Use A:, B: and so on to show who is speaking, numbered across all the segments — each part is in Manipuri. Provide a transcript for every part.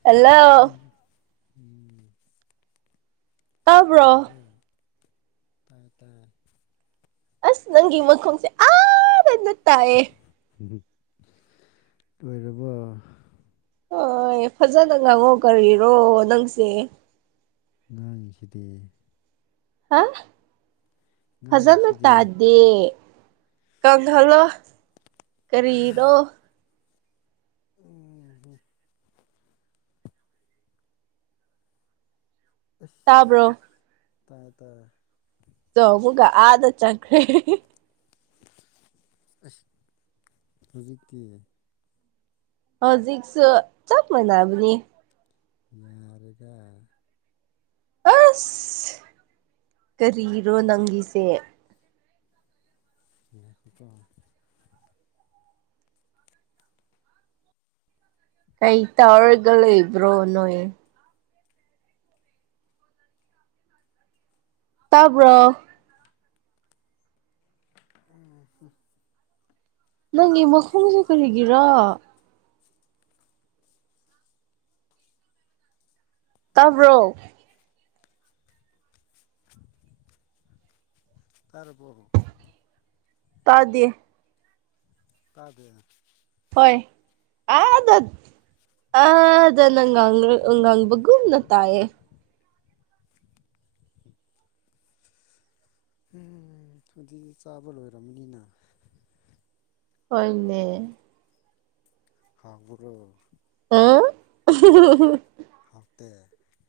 A: ꯍꯜꯂꯣ
B: ꯎꯝ ꯎꯝ [inaudible]
A: ꯇꯥꯕ꯭ꯔꯣ
B: ꯂꯣꯏꯔꯕꯣ ꯇꯥꯏꯌꯦ ꯇꯥꯏꯌꯦ꯫
A: ꯑꯁ ꯅꯪꯒꯤ ꯃꯈꯣꯡꯁꯦ ꯑꯥ ꯗꯩ ꯅꯠ
B: ꯍꯨꯝ ꯍꯨꯝ ꯂꯣꯏꯔꯕꯣ
A: ꯍꯣꯏ ꯐꯖꯅ ꯉꯥꯡꯉꯣ ꯀꯔꯤꯔꯣ ꯅꯪꯁꯦ
B: ꯉꯥꯡꯉꯤꯁꯤꯗꯤ꯫
A: ꯍ ꯐꯖꯅ
B: ꯉꯥꯡꯉꯤꯁꯤꯗꯤ
A: ꯇꯥꯗꯦ꯫ ꯀꯪꯍꯜꯂꯣ ꯀꯔꯤꯔꯣ
B: ꯎꯝ ꯍꯨꯝ ꯑꯁ
A: ꯇꯥꯕ꯭ꯔꯣ
B: ꯇꯥꯏ ꯇꯥꯔꯦ
A: ꯆꯧꯕꯒ ꯑꯥꯗ ꯆꯪꯈ꯭ꯔꯦ꯫
B: ꯑꯁ ꯍꯧꯖꯤꯛꯇꯤ꯫
A: ꯍꯧꯖꯤꯛꯁꯨ ꯆꯞ ꯃꯥꯅꯕꯅꯤ꯫
B: ꯌꯥꯔꯦꯗ꯫
A: ꯑꯁ ꯀꯔꯤꯔꯣ ꯅꯪꯒꯤꯁꯦ꯫
B: ꯌꯦꯉꯛꯀꯦꯀꯣ
A: ꯀꯩ ꯇꯥꯎꯔꯒ ꯂꯩꯕ꯭ꯔꯣ ꯅꯣꯏ ꯇꯥꯕ꯭ꯔꯣ
B: ꯎꯝ ꯍꯨꯝ
A: ꯅꯪꯒꯤ ꯃꯈꯣꯡꯁꯦ ꯀꯔꯤꯒꯤꯔꯣ ꯇꯥꯕ꯭ꯔꯣ
B: ꯇꯥꯔꯕꯣ
A: ꯇꯥꯗꯦ
B: ꯇꯥꯗꯦ
A: ꯍꯣꯏ ꯑꯥꯗ ꯑ ꯐꯖꯅ ꯉꯥꯡꯒꯔ ꯉꯥꯡꯕꯒꯨꯝ ꯇꯥꯏꯌꯦ
B: ꯎꯝ ꯑꯗꯨꯗꯤ ꯆꯥꯕ ꯂꯣꯏꯔꯝꯅꯤꯅ
A: ꯍꯣꯏꯅꯦ
B: ꯍꯥꯎꯕꯔꯣ
A: ꯎꯪ ꯎꯝ ꯍꯨꯝ
B: ꯍꯥꯎꯇꯦ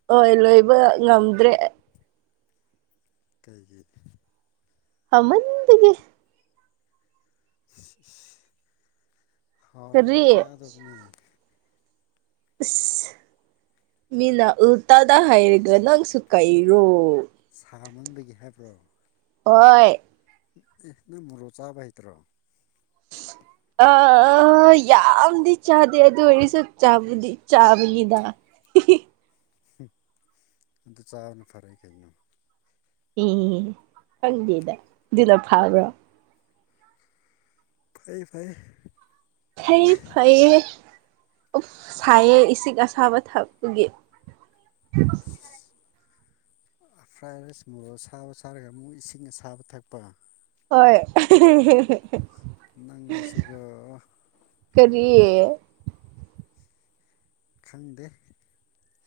A: ꯍꯣꯏ ꯂꯣꯏꯕ ꯉꯝꯗ꯭ꯔꯦ ꯑꯩ
B: ꯀꯩꯒꯤ
A: ꯄꯥꯃꯟꯕꯒꯤ
B: ꯏꯁꯤ ꯏꯁ ꯍꯥꯎꯔꯗꯤ
A: ꯀꯔꯤ
B: ꯆꯥꯗꯝꯅꯦ
A: ꯑꯁ ꯃꯤꯅ ꯎꯜꯇꯥꯗ ꯍꯥꯏꯔꯒ ꯅꯪꯁꯨ ꯀꯩꯔꯣ꯫
B: ꯁꯥ ꯃꯟꯕꯒꯤ ꯍꯥꯏꯕ꯭ꯔꯣ
A: ꯍꯣꯏ
B: ꯑꯦ ꯅꯪ ꯃꯣꯔꯣꯛ ꯆꯥꯕ ꯍꯩꯇ꯭ꯔꯣ? [unintelligible]
A: ꯑ ꯑꯥ ꯌꯥꯝꯗꯤ ꯆꯥꯗꯦ ꯑꯗꯨ ꯑꯣꯏꯔꯁꯨ ꯆꯕꯨꯗꯤ ꯆꯥꯕꯅꯤꯗ꯫ ꯍꯤꯍꯤ
B: ꯍꯨꯝ ꯑꯗꯨ ꯆꯥꯕꯅ ꯐꯔꯦ ꯀꯩꯅꯣ
A: ꯍꯦ ꯍꯦ ꯍꯦ ꯈꯪꯗꯦꯗ ꯑꯗꯨꯅ ꯐꯥꯕ꯭ꯔꯣ꯫
B: ꯐꯩꯌꯦ ꯐꯩꯌꯦ꯫
A: ꯐꯩ ꯐꯩꯌꯦ ꯎꯞ ꯁꯥꯏꯌꯦ ꯏꯁꯤꯡ ꯑꯁꯥꯕ ꯊꯛꯄꯒꯤ꯫
B: ꯎꯝ ꯁꯤ [inaudible] ꯑ ꯐ꯭ꯔꯥꯏ ꯔꯥꯏꯁ ꯃꯣꯔꯣ ꯑꯁꯥꯕ ꯆꯥꯔꯒ ꯑꯃꯨꯛ ꯏꯁꯤꯡ ꯑꯁꯥꯕ ꯊꯛꯄ꯫
A: ꯍꯣꯏ
B: ꯅꯪꯁꯤꯒ
A: ꯀꯔꯤ
B: ꯈꯪꯗꯦ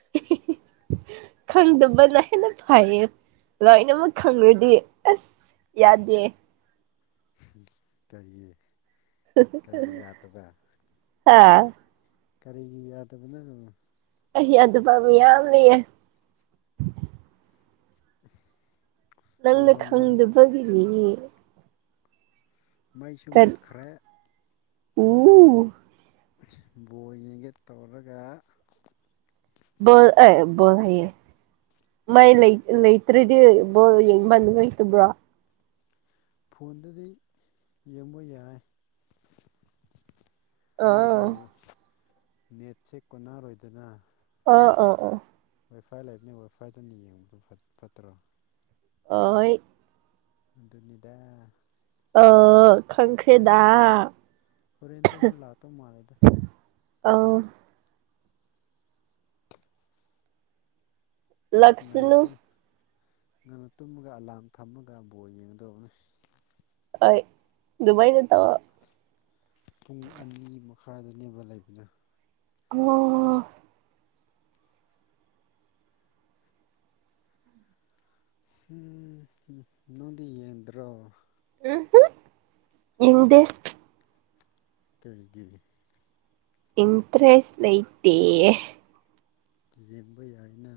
B: [unintelligible]
A: ꯈꯪꯗꯕꯅ ꯍꯦꯟꯅ ꯐꯩꯌꯦ ꯂꯣꯏꯅꯃꯛ ꯈꯪꯪꯔꯗꯤ ꯑꯁ ꯌꯥꯗꯦ
B: ꯀꯩꯒꯤ ꯀꯩꯒꯤ ꯌꯥꯗꯕ
A: ꯍꯥꯥ
B: ꯀꯔꯤꯒꯤ ꯌꯥꯗꯕꯅꯣ
A: ꯑꯩ ꯌꯥꯗ ꯄꯃꯤ ꯌꯥꯂꯤꯌꯦ
B: ꯀ [unintelligible]
A: ꯅꯪꯅ ꯈꯪꯗꯕꯒꯤꯅꯦ
B: ꯃꯩꯁꯨ ꯃꯨꯠꯈ꯭ꯔꯦ
A: ꯎꯝ
B: ꯕꯣꯏꯉꯒ ꯇꯧꯔꯒ
A: ꯣ ꯑꯦ ꯣꯜ ꯍꯥꯏꯌꯦꯦ ꯃꯥꯏ ꯂꯩ ꯂꯩꯇ꯭ꯔꯗꯤ ꯕꯣ ꯌꯦꯡꯕꯟ ꯂꯩꯇꯕ꯭ꯔꯣ
B: ꯐꯣꯟꯗꯗꯤ ꯌꯦꯡꯕ ꯌꯥꯏ ꯑꯗꯨꯕꯨ ꯅꯦꯠꯁꯦ ꯀꯣꯟꯅꯔꯣꯏꯗꯅ
A: ꯑ ꯑꯣ ꯑꯣ
B: ꯋꯥꯏꯐꯥꯏ ꯂꯩꯕꯅꯤ ꯋꯥꯏꯐꯥꯏꯗꯅ ꯌꯦꯡꯕꯗꯨ ꯐꯠꯇ꯭ꯔꯣ
A: ꯑꯣꯏ
B: ꯑꯗꯨꯅꯤꯗ
A: ꯑ ꯈꯪꯈ꯭ꯔꯦꯗ
B: ꯍꯣꯔꯦꯟꯗ ꯃꯨꯛ ꯂꯥꯛꯇꯧ ꯃꯥꯂꯦꯗ
A: ꯑꯥ
B: ꯉꯟꯅ
A: ꯂꯛꯁꯅꯨ
B: ꯉꯟꯅ ꯇꯨꯝꯃꯒ ꯑꯂꯥꯝ ꯊꯝꯃꯒ ꯕꯣꯜ ꯌꯦꯡꯗꯧꯅꯤ
A: ꯍꯣꯏ ꯗꯨꯕꯩ ꯅꯠꯇ
B: ꯄꯨꯡ ꯑꯅꯤ ꯃꯈꯥꯏꯗꯅꯦꯦꯝꯕ ꯂꯩꯕꯅ
A: ꯑꯣ
B: ꯎꯝ ꯅꯗꯤ ꯌꯦꯟꯗ꯭ꯔꯣ
A: ꯎꯝꯝ ꯍꯗꯦ
B: ꯀꯩꯒꯤ
A: ꯏꯟꯇ꯭ꯔꯦꯁ ꯂꯩꯛꯇ ꯗꯦ
B: ꯌꯦꯡꯕ ꯌꯥꯏꯅ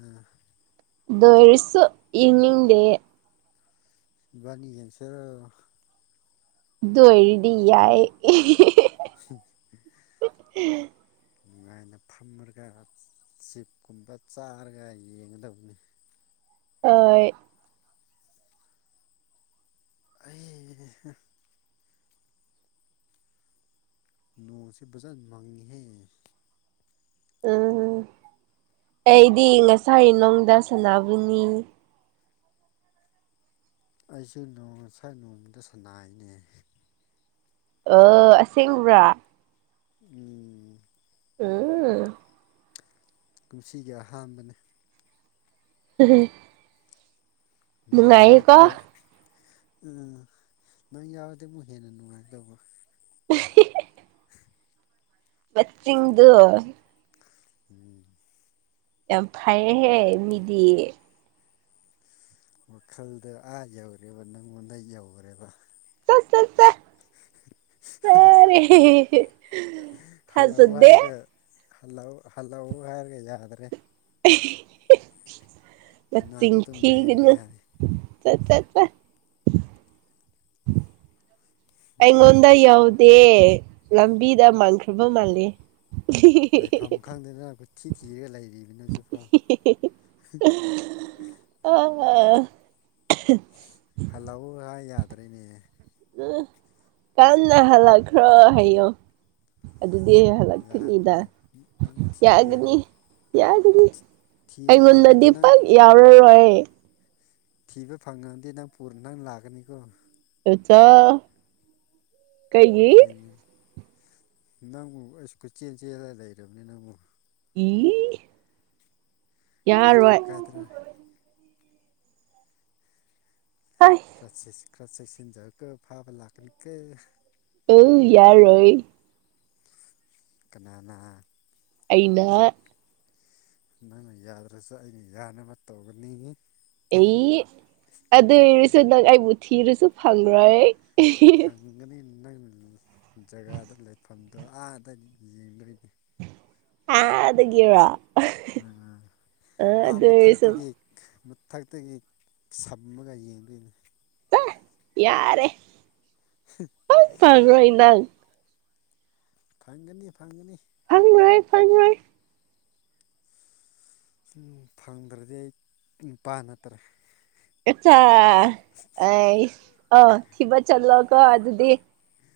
A: ꯑꯗꯨ ꯑꯣꯏꯔꯁꯨ ꯌꯦꯡꯅꯤꯡꯗꯦ
B: ꯏꯕꯥꯅꯤꯖꯁꯔ
A: ꯗꯣꯔꯤꯗꯤ ꯌꯥꯏ
B: [inaudible] ꯅꯨꯡꯉꯥꯏꯅ ꯐꯝꯃꯔꯒ ꯆꯤꯞꯀꯨꯝꯕ ꯆꯥꯔꯒ ꯌꯦꯡꯒꯗꯕꯅꯤ
A: ꯑ
B: ꯑꯩ ꯅꯣꯡꯁꯦ ꯕꯖꯥ ꯃꯪꯉꯤꯍꯦ
A: ꯎꯝ ꯑꯩꯗꯤ ꯉꯁꯥꯏꯅꯨꯡꯗ ꯁꯅꯥꯕꯨꯅꯤ
B: ꯑꯩꯁꯨꯦ ꯅꯣꯡ ꯉꯁꯥꯏ ꯅꯣꯡꯃꯗ ꯁꯅꯥꯏꯅꯦ
A: ꯑ ꯑꯁꯦꯡꯕ꯭ꯔꯥ
B: ꯎꯝ
A: ꯎꯝ
B: ꯀꯨꯝꯁꯤꯒꯤ ꯑꯍꯥꯟꯕꯅꯤ
A: ꯎꯝ
B: ꯅꯣꯡ ꯃꯔꯛꯇ ꯅꯪ ꯌꯥꯔꯗꯤ ꯑꯃꯨꯛ ꯍꯦꯟꯅ ꯅꯨꯡꯉꯥꯏꯒꯗꯧꯕ
A: ꯎ ꯃꯤꯡꯗꯨ
B: ꯎꯝ
A: ꯌꯥꯝ ꯐꯩꯌꯦꯍꯦ ꯃꯤꯗꯤ꯫
B: ꯋꯥꯈꯜꯗ ꯑꯥ ꯌꯧꯔꯦꯕ ꯅꯪꯉꯣꯟꯗ ꯌꯧꯒꯔꯦꯕ꯫
A: ꯆꯠ ꯆ ꯆ ꯐ ꯔꯦ ꯍꯦ ꯍꯦ
B: ꯍꯜꯂꯧ ꯍꯥꯏꯔꯒ ꯍꯜꯂꯧ ꯍꯜꯂꯧ ꯍꯥꯏꯔꯒ ꯌꯥꯗ꯭ꯔꯦ꯫
A: ꯍꯥ
B: ꯅꯅꯥꯛꯇ
A: ꯅꯆꯤꯡ
B: ꯑꯗꯨꯝ ꯂꯩꯔꯒꯦ
A: ꯊꯤꯒꯅꯨ꯫
B: ꯍꯥꯏ
A: ꯆꯠ ꯆꯠ ꯆ ꯑꯩꯉꯣꯟ ꯉꯣꯟꯗ ꯌꯥꯎꯗꯦ ꯂꯝꯕꯤꯗ ꯃꯥꯟꯈ꯭ꯔꯕ ꯃꯥꯂꯦ꯫
B: ꯂꯩꯐꯝ ꯈꯪꯗꯅ ꯀꯣꯌꯊꯤ ꯊꯤꯔꯒ ꯂꯩꯔꯤꯕꯅꯤ ꯍꯧꯖꯤꯐꯥꯎ꯫
A: ꯑ ꯑꯥ ꯑ
B: ꯍꯜꯂꯧ ꯍꯥꯏ ꯌꯥꯗ꯭ꯔꯦꯅꯦ꯫
A: ꯎꯪ ꯇꯥꯝꯅ ꯍꯂꯈꯔꯣ ꯍꯥꯏꯌꯣ ꯑꯗꯨꯗꯤ ꯑꯩ ꯍꯜꯂꯛꯈꯤꯅꯤꯗ
B: ꯌꯥꯗꯦꯅꯦ ꯅꯪ ꯊꯤꯒꯦ
A: ꯌꯥꯒꯅꯤ꯫
B: ꯍꯥꯏ
A: ꯌꯥꯖꯅꯤ
B: ꯊꯤꯕ
A: ꯑꯩꯉꯣꯟꯗꯗꯤ
B: ꯐꯪꯉꯗꯤ ꯅꯪ
A: ꯄꯥꯛ ꯌꯥꯎꯔꯣꯏꯕ ꯑꯩ
B: ꯊꯤꯕ ꯐꯪꯉꯗꯤ ꯅꯪ ꯄꯨꯔ ꯅꯪ ꯂꯥꯀꯅꯤꯀꯣ꯫
A: ꯌꯨꯆꯥ [inaudible]
B: ꯁꯦꯡꯕꯅꯤ ꯅꯪꯕꯨ ꯑꯩꯁꯨ ꯀꯣꯢꯆꯦꯟ ꯆꯦꯂ ꯂꯩꯔꯕꯅꯤ ꯅꯪꯕꯨ꯫
A: ꯏ
B: ꯀꯥꯏꯗ꯭ꯔꯣ
A: ꯌꯥꯔꯣꯏ
B: ꯀꯥꯏꯗ꯭ꯔꯣ
A: ꯍꯏ [inaudible]
B: ꯈꯔꯥ ꯆꯦꯁ ꯈꯔ ꯆꯦꯁꯤꯟꯖꯧꯀꯣ ꯐꯥꯕ ꯂꯥꯛꯀꯅꯤꯀꯣ꯫
A: ꯑꯧ ꯌꯥꯔꯣꯏ
B: ꯀꯅꯥꯅꯥ
A: ꯑꯩꯅ
B: ꯅꯪꯅ ꯌꯥꯗ꯭ꯔꯁꯨ ꯑꯩꯅ ꯌꯥꯅꯕ ꯇꯧꯒꯅꯤ꯫
A: ꯏ ꯑꯗꯨ ꯑꯣꯏꯔꯁꯨ ꯅꯪ ꯑꯩꯕꯨ ꯊꯤꯔꯁꯨ ꯐꯪꯪꯔꯣꯏ꯫
B: ꯐꯪꯒꯅꯤ ꯅꯪ ꯖꯒꯥꯗ ꯂꯩꯐꯝꯗꯣ ꯑꯥꯗꯒꯤ ꯌꯦꯡꯗꯣꯔꯤꯅꯦ
A: ꯑꯥꯗꯒꯤꯔꯣ
B: ꯎꯝ ꯑꯥ
A: ꯑꯗꯨ ꯑꯣꯏꯔꯁꯨ
B: ꯃꯊꯛꯇꯒꯤ꯫ ꯃꯊꯛꯇꯒꯤ ꯁꯝꯃꯒ ꯌꯦꯡꯗꯣꯏꯅꯤ꯫
A: ꯇꯥ ꯌꯥꯔꯦ꯫
B: ꯍꯤ ꯑ
A: ꯁꯨꯡ
B: [inaudible]
A: ꯐꯪꯔꯣꯏ ꯅꯪ
B: ꯐꯪꯒꯅꯤ ꯐꯪꯒꯅꯤ꯫
A: ꯐꯪꯔꯣꯏ ꯐꯪꯔꯣꯏ꯫
B: ꯁꯨꯝ ꯐꯪꯗ꯭ꯔꯗꯤ ꯑꯩ ꯅꯨꯄꯥ ꯅꯠꯇꯔꯦ꯫
A: ꯑꯆꯥ ꯑꯩ ꯑꯥ ꯊꯤꯕ ꯆꯠꯂꯣ ꯀꯣ ꯑꯗꯨꯗꯤ꯫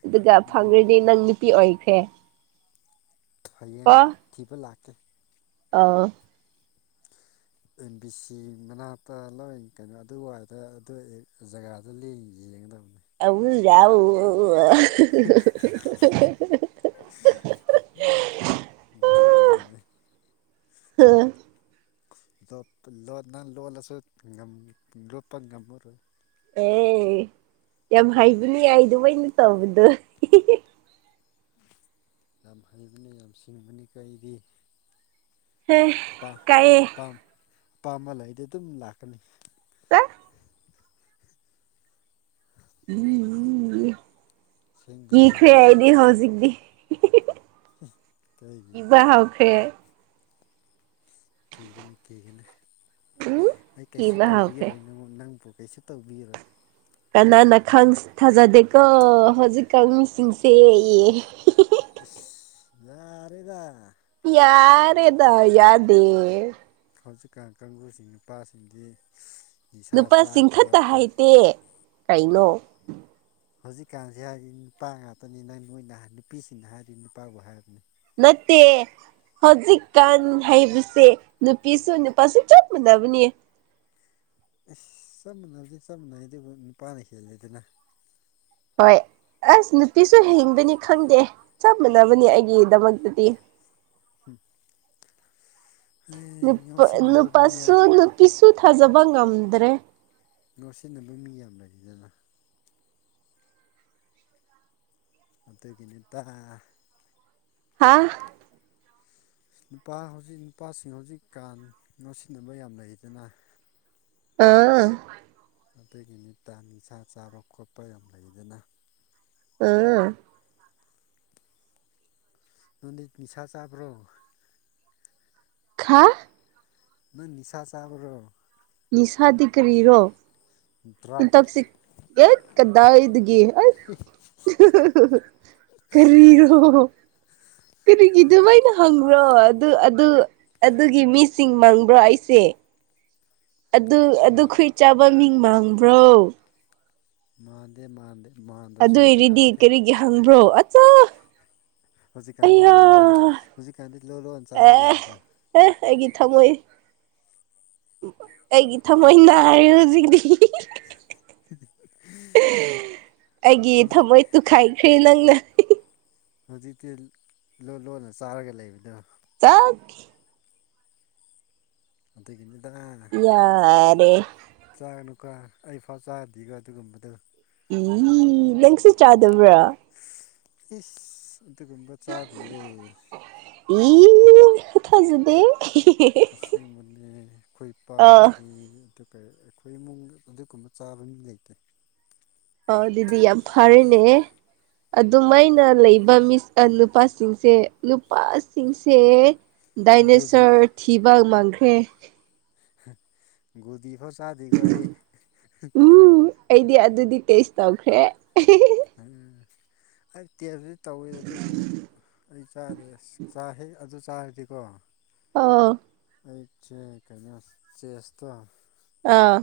A: ꯑꯗꯨꯒ
B: ꯎꯝ
A: ꯐꯪꯈ꯭ꯔꯗꯤ ꯅꯪ ꯅꯨꯄꯤ ꯑꯣꯏꯈ꯭ꯔꯦ꯫
B: ꯐꯌꯦꯡ
A: ꯀꯣ
B: ꯊꯤꯕ ꯂꯥꯛꯀꯦ꯫
A: ꯑꯥꯎ
B: ꯑꯦꯝ ꯕꯤ ꯁꯤ ꯃꯅꯥꯛꯇ ꯂꯣꯌ ꯀꯩꯅꯣ ꯑꯗꯨꯋꯥꯏꯗ ꯑꯗꯨ ꯑ ꯖꯒꯥ ꯖꯨꯠꯂꯤ ꯌꯦꯡꯉꯗꯃꯤ
A: ꯑꯧ ꯌꯥꯎ ꯑꯣ [inaudible]
B: ꯌꯦꯉꯗꯃꯤ [inaudible]
A: ꯍꯑꯥ [inaudible]
B: ꯂꯣꯠꯄ ꯂꯣꯟꯅ ꯂꯣꯠꯂꯁꯨ ꯂꯣꯠꯄ ꯉꯝꯃꯔꯣꯏ꯫
A: ꯑꯦ ꯌꯥꯝ ꯍꯥꯏꯕꯅꯤ ꯑꯥꯏꯗꯨꯃꯥꯅ ꯇꯧꯕꯗꯨ꯫
B: ꯌꯥꯝ ꯍꯩꯕꯅꯤ ꯌꯥꯝ ꯁꯤꯡꯕꯅꯤ ꯀꯣ ꯑꯩꯗꯤ꯫
A: ꯍꯦ
B: ꯄꯥ
A: ꯀꯥꯏꯌꯦ
B: ꯑꯄꯥꯝ ꯑꯄꯥꯝꯕ ꯂꯩꯗꯤ ꯑꯗꯨꯝ ꯂꯥꯛꯀꯅꯤ꯫
A: ꯆꯥ [inaudible]
B: ꯑꯁꯦꯡꯕꯅꯦ
A: ꯀꯤꯈ꯭ꯔꯦ ꯑꯩꯗꯤ ꯍꯧꯖꯤꯛꯇꯤ
B: ꯀꯩꯒꯤ
A: ꯀꯤꯕ ꯍꯧꯎꯈ꯭ꯔꯦ
B: ꯀꯤꯒꯅꯨ ꯀꯤꯒꯅ
A: ꯎꯝ
B: ꯑꯩ ꯀꯩꯁꯨ
A: ꯀꯤꯕ ꯍꯧꯈ꯭ꯔꯦ
B: ꯇꯧꯕꯤꯔꯣꯏꯅꯣ ꯅꯉꯣꯟ ꯅꯪꯕꯨ ꯀꯩꯁꯨ ꯇꯧꯕꯤꯔꯣꯏ
A: ꯀꯅꯥꯅ ꯊꯥꯖꯗꯦꯀꯣ ꯍꯧꯖꯤꯛꯀꯥꯟ ꯃꯤꯁꯤꯡꯁꯦ
B: ꯏ ꯌꯥꯔꯦꯗꯥ
A: ꯌꯥꯔꯦꯗ ꯌꯥꯗꯦ
B: ꯍꯧꯖꯤꯛꯀꯥꯟ ꯀꯥꯡꯁꯤꯡ ꯅꯨꯄꯥꯁꯤꯡꯗꯤ ꯅꯤꯁꯥ
A: ꯅꯨꯄꯥ
B: ꯆꯥ
A: ꯆꯤꯡꯈꯠꯇ
B: ꯈꯣꯠꯄ
A: ꯍꯥꯏꯇꯦ ꯀꯩꯅꯣ
B: ꯍꯧꯖꯤꯛꯀꯥꯟꯁꯤ ꯍꯥꯏꯔꯤ ꯅꯨꯄꯥ ꯉꯥꯛꯇꯅꯤ ꯅꯪ ꯅꯣꯏꯅ ꯅꯨꯄꯤꯁꯤꯡꯅ ꯍꯥꯏꯔꯤ ꯅꯨꯄꯥꯕꯨ ꯍꯥꯏꯕꯅꯤ
A: ꯅꯠꯇꯦ ꯍꯧꯖꯤꯛꯀꯥꯟ ꯍꯥꯏꯕꯁꯦ ꯅꯨꯄꯤꯁꯨ ꯅꯨꯄꯥꯁꯨ ꯆꯞ ꯃꯥꯟꯅꯕꯅꯦ
B: ꯑꯁ ꯆꯞ ꯃꯥꯟꯅꯕꯗꯤ ꯆꯞ ꯃꯥꯟꯅꯩ ꯑꯗꯨꯕꯨ ꯅꯨꯄꯥꯅ ꯍꯦꯜꯂꯦ ꯑꯗꯨꯅ
A: ꯍꯣꯏ ꯑꯁ ꯅꯨꯄꯤꯁꯨ ꯍꯤꯡꯕꯅꯤ ꯈꯪꯗꯦ ꯆꯞ ꯃꯥꯟꯅꯕꯅꯦ ꯑꯩꯒꯤꯗꯃꯛꯇꯗꯤ
B: ꯎ ꯍꯎ ꯁꯤꯟꯅꯕ ꯃꯤꯌꯥ
A: ꯄꯤꯁꯨ ꯊꯥꯖꯕ ꯉꯝꯗ꯭ꯔꯦ
B: ꯅꯣꯠ ꯁꯤꯟꯅꯕ ꯃꯤ ꯌꯥꯝ ꯂꯩꯔꯤꯗꯅ ꯑꯗꯨꯗꯒꯤꯅꯦ ꯇ
A: ꯍꯥꯥ
B: ꯅꯨꯄꯥ ꯍꯧꯖꯤꯛ ꯅꯨꯄꯥꯁꯤꯡ ꯍꯧꯖꯤꯛꯀꯥꯟ ꯉꯣꯁꯤꯟꯅꯕ ꯌꯥꯝ ꯂꯩꯗꯅ
A: ꯑꯥ
B: ꯄꯤꯇꯩꯒꯤ ꯅꯨꯅꯤ ꯇꯥꯡ ꯅꯤꯁꯥ ꯆꯥꯕ ꯈꯣꯠꯄ ꯌꯥꯝ ꯂꯩꯗꯅ
A: ꯎꯝ
B: ꯅꯪꯗꯤ ꯅꯤꯁꯥ ꯆꯥꯕ꯭ꯔꯣ
A: ꯈꯥ
B: ꯅꯪ ꯅꯤꯁꯥ ꯆꯥꯕ꯭ꯔꯣ
A: ꯅꯤꯁꯥꯗꯤ
B: ꯗ꯭ꯔꯛ
A: ꯀꯔꯤꯔꯣꯇꯁꯤ ꯌꯦꯠ ꯀꯗꯥ ꯏ ꯑꯗꯨꯒ ꯀꯔꯤꯔꯣ ꯀꯔꯤꯒꯤꯗ ꯃꯥꯏꯅ ꯍꯪꯕ꯭ꯔꯣ ꯑꯗꯨ ꯑꯗꯨ ꯑꯗꯨꯒꯤ ꯃꯤꯁꯤꯡ ꯃꯪꯕ꯭ꯔꯣ ꯑꯩꯁꯦ ꯑꯗꯨ
B: ꯃꯥ
A: ꯑꯗꯨꯈꯏ ꯆꯥꯕ ꯃꯤꯡ ꯃꯥꯡꯕ꯭ꯔꯣ
B: ꯃꯥꯟꯗꯦ ꯃꯥꯟꯗꯦ ꯃꯥꯟꯗ꯭ꯔꯁꯨ ꯍꯧꯖꯤꯛꯀꯥꯟꯗꯦ
A: ꯍꯪ꯭ꯔꯣ ꯑꯠꯆꯥ
B: ꯍꯧꯖꯤꯛꯀꯥꯟꯗꯤ ꯂꯂꯣꯟ ꯍꯧꯖꯤꯛꯀꯥꯟꯗꯤ ꯂꯂꯣꯟꯣꯟ ꯆꯥꯔꯒ
A: ꯑꯦ
B: ꯂꯩꯕꯗꯣ
A: ꯑꯦ ꯑꯩꯒꯤꯠ ꯊꯃꯣꯏ ꯑꯩꯒꯤ ꯊꯃꯣꯏ ꯅꯥꯔꯦ ꯍꯧꯖꯤꯛꯇꯤ
B: [inaudible] [inaudible]
A: ꯑꯩꯒꯤ
B: ꯍꯧꯖꯤꯛ
A: ꯊꯃꯣꯏ ꯇꯨꯈꯥꯏꯈ꯭ꯔꯦ ꯅꯪꯅ
B: ꯍꯧꯖꯤꯛꯇꯤ ꯂꯣꯟ ꯂꯣꯟꯅ ꯆꯥꯔꯒ ꯂꯩꯕꯗ
A: ꯆꯥꯛ
B: ꯑꯗꯨꯗꯒꯤꯅꯤꯗ
A: ꯌꯥꯔꯦ
B: ꯆꯥꯒꯅꯨꯀ ꯑꯩ ꯐꯥꯎ ꯆꯥꯔꯗꯤꯒ ꯑꯗꯨꯒꯨꯝꯕꯗꯣ
A: ꯏ ꯅꯪꯁꯤꯠ ꯆꯥꯗꯕ꯭ꯔꯥ
B: ꯏꯁ ꯑꯗꯨꯒꯨꯝꯕ ꯆꯥꯗꯤꯌꯦ
A: ꯏ ꯈ ꯊꯖꯗꯦ
B: ꯑꯁꯦꯡꯕꯅꯤ ꯈꯣꯏ
A: ꯑ
B: ꯄꯗꯤ ꯑꯩꯈꯣꯏ ꯏꯃꯨꯡꯗ ꯑꯗꯨꯒꯨꯝꯕ ꯆꯥꯕ ꯃꯤ ꯂꯩꯇꯦ
A: ꯑ ꯑꯗꯨꯗꯤ ꯌꯥꯝ ꯐꯔꯦꯅꯦ ꯑꯗꯨꯃꯥꯏꯩꯅ ꯂꯩꯕ ꯃꯤꯁ ꯅꯨꯄꯥꯁꯤꯡꯁꯦ ꯅꯨꯄꯥꯁꯤꯡꯁꯦ
B: ꯒꯣꯂꯤ
A: ꯗꯥꯏꯅꯦꯁꯔ ꯊꯤꯕ ꯃꯥꯡꯈ꯭ꯔꯦ
B: ꯗꯤ ꯐꯣ ꯆꯥꯗꯤꯒ ꯑꯩ
A: ꯎꯝ ꯑꯩꯗꯤ ꯑꯗꯨꯗꯤ ꯇꯦꯁ ꯇꯧꯈ꯭ꯔꯦ
B: ꯎꯝ ꯑꯩ ꯇꯦꯕꯁꯨ ꯇꯧꯋꯦ ꯑꯗꯨꯕꯨ ꯑꯩ ꯆꯥꯗꯔ꯭ꯦ ꯆꯥ ꯍꯦ ꯑꯗꯨ ꯆꯥꯔꯗꯤꯀꯣ
A: ꯑꯥ
B: ꯑꯩꯁꯦ ꯀꯩꯅꯣ ꯆꯦꯁꯇ
A: ꯑꯥ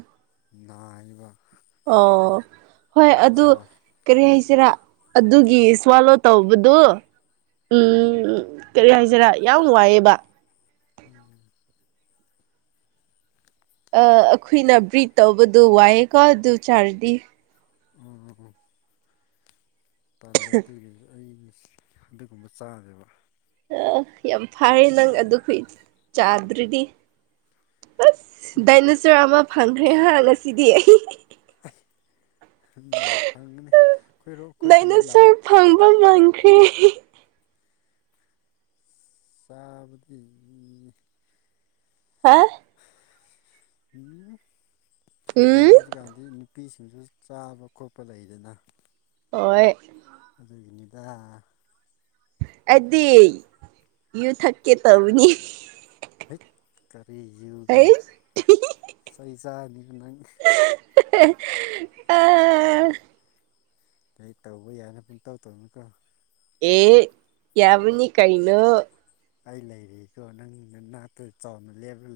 B: ꯅꯥꯔꯤꯕ
A: ꯑꯣ ꯍꯣꯏ ꯑꯗꯨ ꯀꯔꯤ ꯍꯥꯏꯁꯤꯔꯥ ꯑꯗꯨꯒꯤ ꯁ꯭ꯋꯥꯂꯣ ꯇꯧꯕꯗꯣ ꯎꯝ ꯀꯔꯤ ꯍꯥꯏꯁꯤꯔꯥ ꯌꯥꯝ ꯅꯨꯡꯉꯏꯑꯦꯕ
B: ꯎꯝ [inaudible]
A: ꯑꯩꯈꯣꯏꯅ ꯕ꯭ꯔꯤꯠ ꯇꯧꯕꯗꯣ ꯋꯥꯏꯑꯦꯀꯣ ꯑꯗꯨ ꯆꯥꯔꯗꯤ
B: ꯎꯝ ꯎꯝ ꯎꯝ ꯄꯜꯂꯦ ꯑꯗꯨꯒꯤ ꯑꯩ ꯍꯟꯗꯛꯀꯨꯝꯕ ꯆꯥꯗꯦꯕ
A: ꯑ ꯌꯥꯝ ꯐꯔꯦ ꯅꯪ ꯑꯗꯨ ꯆꯥꯗ꯭ꯔꯤꯗꯤ ꯑꯁ ꯗꯥꯏꯅꯣꯁꯣꯔ ꯑꯃ ꯐꯪꯈ꯭ꯔꯦ ꯍꯥ ꯉꯁꯤꯗꯤ ꯑꯩ
B: ꯐꯪꯒꯅꯤ ꯑꯩꯈꯣꯏ ꯑꯩꯈꯣꯏ ꯈꯨꯟꯗ ꯂꯥꯛꯑꯒ
A: ꯗꯥꯏꯅꯣꯁꯔ ꯐꯪꯕ ꯉꯝꯈꯔꯦ
B: ꯆꯥꯕꯗꯤ
A: ꯍꯥ
B: ꯃꯤ
A: ꯎꯝ
B: ꯍꯧꯖꯤꯛ ꯀꯥꯟꯗꯤ ꯅꯨꯄꯤꯁꯤꯡꯁꯨ ꯆꯥꯕ ꯈꯣꯠꯄ ꯂꯩꯗꯅ
A: ꯍꯣꯏ
B: ꯑꯗꯨꯒꯤꯅꯤꯗ
A: ꯑꯩꯗꯤ ꯌꯨ ꯊꯛꯀꯦ ꯇꯧꯕꯅꯤ
B: ꯍꯠ ꯀꯔꯤ ꯌꯣꯒꯣ
A: ꯑꯩ
B: ꯁꯩ ꯆꯥꯅꯤ ꯅꯪ
A: ꯑꯥ [inaudible]
B: ꯀꯩ ꯇꯧꯕ ꯌꯥꯏꯅ ꯄꯨꯡꯇꯧ ꯇꯧꯅꯨꯀꯣ
A: ꯑꯦ ꯌꯥꯕꯅꯤ ꯀꯩꯅꯣ
B: ꯑꯩ ꯂꯩꯔꯤꯀꯣ ꯅꯪ ꯅꯥꯛꯇ ꯆꯥꯎꯅ ꯂꯦꯞꯂ